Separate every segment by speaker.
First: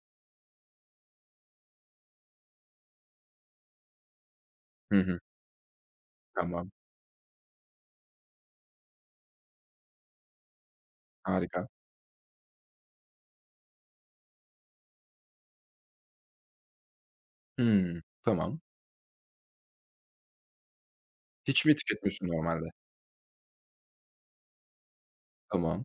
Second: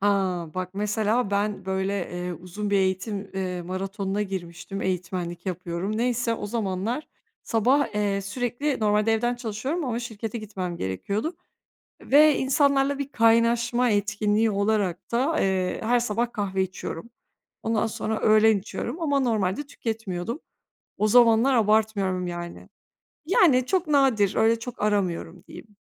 Speaker 1: A, bak mesela ben böyle, eee, uzun bir eğitim, eee, maratonuna girmiştim,
Speaker 2: Hı hı.
Speaker 1: eğitmenlik yapıyorum. Neyse, o
Speaker 2: Tamam.
Speaker 1: zamanlar sabah, eee, sürekli normalde evden çalışıyorum ama şirkete gitmem gerekiyordu
Speaker 2: Harika.
Speaker 1: ve insanlarla bir kaynaşma etkinliği olarak da, eee, her sabah kahve içiyorum. Ondan
Speaker 2: Hımm.
Speaker 1: sonra öğlen
Speaker 2: Tamam.
Speaker 1: içiyorum ama normalde tüketmiyordum. O zamanlar
Speaker 2: Hiç mi
Speaker 1: abartmıyorum
Speaker 2: tüketmiyorsun normalde?
Speaker 1: yani. Yani, çok nadir, öyle çok aramıyorum diyeyim.
Speaker 2: Tamam.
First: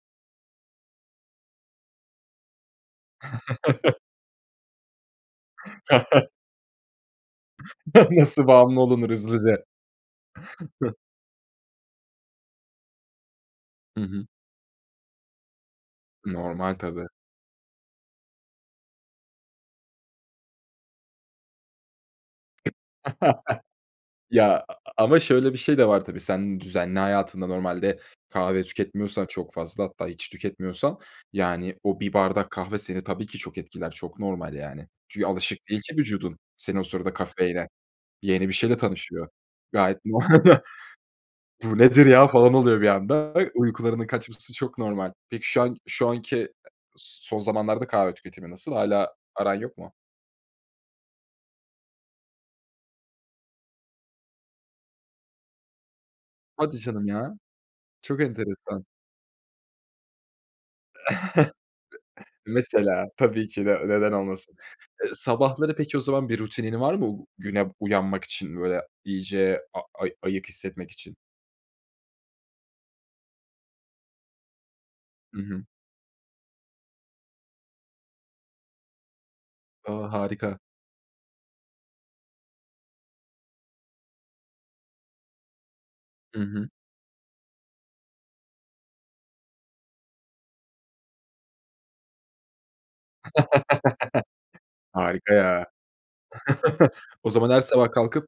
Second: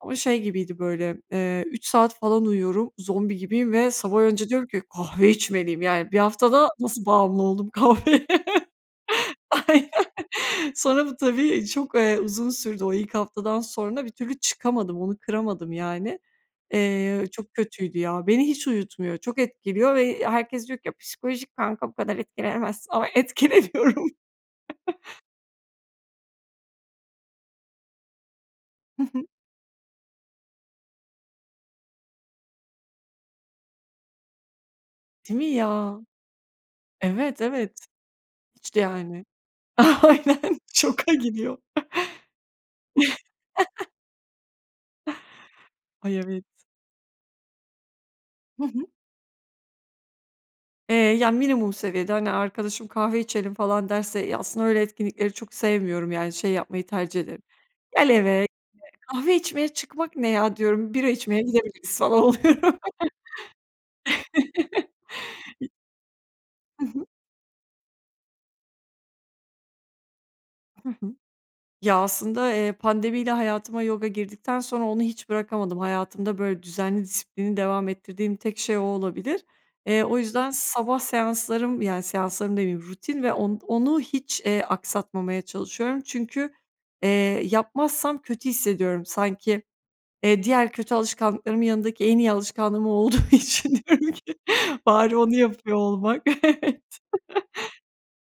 Speaker 1: Ama şey gibiydi böyle, eee, 3 saat falan uyuyorum, zombi gibiyim ve sabah önce diyorum ki: "Kahve içmeliyim." Yani 1 haftada nasıl bağımlı oldum kahveye?
Speaker 2: Nasıl bağımlı olunur hızlıca?
Speaker 1: Aynen. Sonra bu tabii çok, eee, uzun sürdü. O ilk haftadan
Speaker 2: Hı
Speaker 1: sonra bir
Speaker 2: hı.
Speaker 1: türlü çıkamadım, onu kıramadım yani.
Speaker 2: Normal tabii.
Speaker 1: Eee, çok kötüydü ya. Beni hiç uyutmuyor, çok etkiliyor ve, eee, herkes diyor ki: "Ya, psikolojik kanka, bu kadar etkilenemezsin." ama etkileniyorum.
Speaker 2: Ya a a ama şöyle bir şey de var tabii, sen düzenli hayatında normalde kahve
Speaker 1: Hı hı.
Speaker 2: tüketmiyorsan çok fazla hatta hiç tüketmiyorsan yani o bir bardak kahve seni tabii ki çok etkiler, çok normal yani. Çünkü
Speaker 1: Değil mi
Speaker 2: alışık değil
Speaker 1: ya?
Speaker 2: ki vücudun senin o sırada
Speaker 1: Evet,
Speaker 2: kafeine.
Speaker 1: evet.
Speaker 2: Yeni bir
Speaker 1: Hiç
Speaker 2: şeyle
Speaker 1: de, yani.
Speaker 2: tanışıyor. Gayet
Speaker 1: Aynen.
Speaker 2: [unintelligible]
Speaker 1: Şoka gidiyor.
Speaker 2: "Bu nedir ya falan oluyor bir anda." Uykularının kaçması çok normal. Peki şu an şu
Speaker 1: Ay,
Speaker 2: anki
Speaker 1: evet.
Speaker 2: s son zamanlarda kahve tüketimi
Speaker 1: Hı
Speaker 2: nasıl?
Speaker 1: hı.
Speaker 2: Hâlâ aran yok mu?
Speaker 1: Eee, yani, minimum seviyede hani, arkadaşım, "Kahve içelim." falan derse ya, aslında öyle etkinlikleri çok sevmiyorum yani şey
Speaker 2: Hadi
Speaker 1: yapmayı
Speaker 2: canım
Speaker 1: tercih
Speaker 2: ya.
Speaker 1: ederim, "Gel
Speaker 2: Çok
Speaker 1: eve,
Speaker 2: enteresan.
Speaker 1: [unintelligible] kahve içmeye çıkmak ne ya?" diyorum, "Bira içmeye gidebiliriz." falan oluyorum.
Speaker 2: Mesela. Tabii ki de. Neden olmasın? Eee, sabahları peki o zaman bir rutinin
Speaker 1: Hı
Speaker 2: var
Speaker 1: hı.
Speaker 2: mı u güne uyanmak için? Böyle iyice a ay ayık
Speaker 1: Hı
Speaker 2: hissetmek
Speaker 1: hı.
Speaker 2: için?
Speaker 1: Ya, aslında, eee, pandemiyle hayatıma yoga girdikten sonra onu hiç
Speaker 2: Hı hı.
Speaker 1: bırakamadım. Hayatımda böyle düzenli, disiplinli devam ettirdiğim tek şey o olabilir.
Speaker 2: A!
Speaker 1: Eee, o yüzden
Speaker 2: Harika.
Speaker 1: sabah seanslarım, yani, seanslarım demeyeyim, rutin ve on onu hiç, eee, aksatmamaya çalışıyorum.
Speaker 2: Hı
Speaker 1: Çünkü,
Speaker 2: hı.
Speaker 1: eee, yapmazsam kötü hissediyorum. Sanki, eee, diğer kötü alışkanlıklarımın yanındaki en iyi alışkanlığım o olduğu için diyorum ki: "Bari
Speaker 2: Harika
Speaker 1: onu
Speaker 2: ya!
Speaker 1: yapıyor olmak" Evet.
Speaker 2: O zaman her sabah kalkıp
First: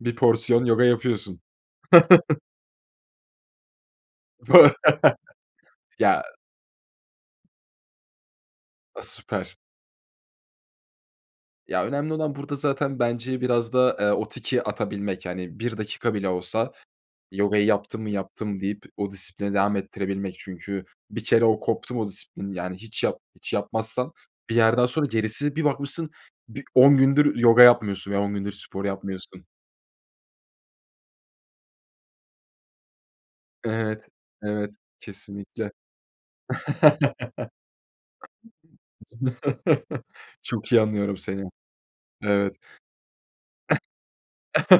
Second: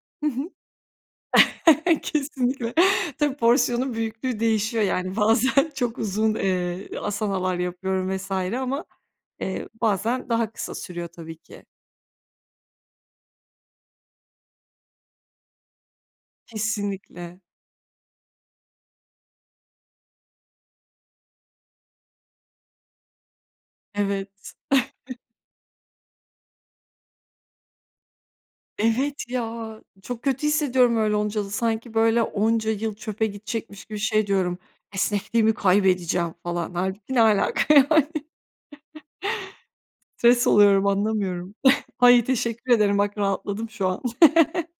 Speaker 2: bir
Speaker 1: Hı hı.
Speaker 2: porsiyon yoga yapıyorsun.
Speaker 1: Kesinlikle. Tabii, porsiyonun
Speaker 2: Bö
Speaker 1: büyüklüğü değişiyor yani bazen çok
Speaker 2: Ya
Speaker 1: uzun, eee, āsana'lar yapıyorum vs. ama,
Speaker 2: A, süper.
Speaker 1: eee, bazen daha kısa sürüyor tabii ki.
Speaker 2: Ya, önemli olan burada zaten bence biraz da, eee, o tiki atabilmek. Hani, 1 dakika bile olsa
Speaker 1: Kesinlikle.
Speaker 2: yogayı yaptım mı, yaptım deyip o disiplini devam ettirebilmek. Çünkü bir kere o koptu mu o disiplin yani hiç yap hiç yapmazsan
Speaker 1: Evet.
Speaker 2: bir yerden sonra gerisi bir bakmışsın bir 10 gündür yoga yapmıyorsun veya 10 gündür spor
Speaker 1: Evet
Speaker 2: yapmıyorsun.
Speaker 1: ya, çok kötü hissediyorum öyle olunca da sanki böyle onca yıl çöpe gidecekmiş gibi
Speaker 2: Evet,
Speaker 1: şey diyorum.
Speaker 2: evet
Speaker 1: "Esnekliğimi
Speaker 2: kesinlikle.
Speaker 1: kaybedeceğim falan." Hâlbuki ne alaka, yani? Stres
Speaker 2: Çok iyi
Speaker 1: oluyorum,
Speaker 2: anlıyorum seni.
Speaker 1: anlamıyorum. Ay,
Speaker 2: Evet.
Speaker 1: teşekkür ederim. Bak, rahatladım şu an.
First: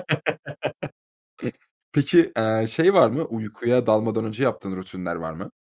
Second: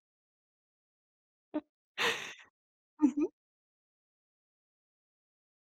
Speaker 2: Peki, eee, şey
Speaker 1: Hı
Speaker 2: var mı?
Speaker 1: hı.
Speaker 2: Uykuya dalmadan önce yaptığın rutinler var mı?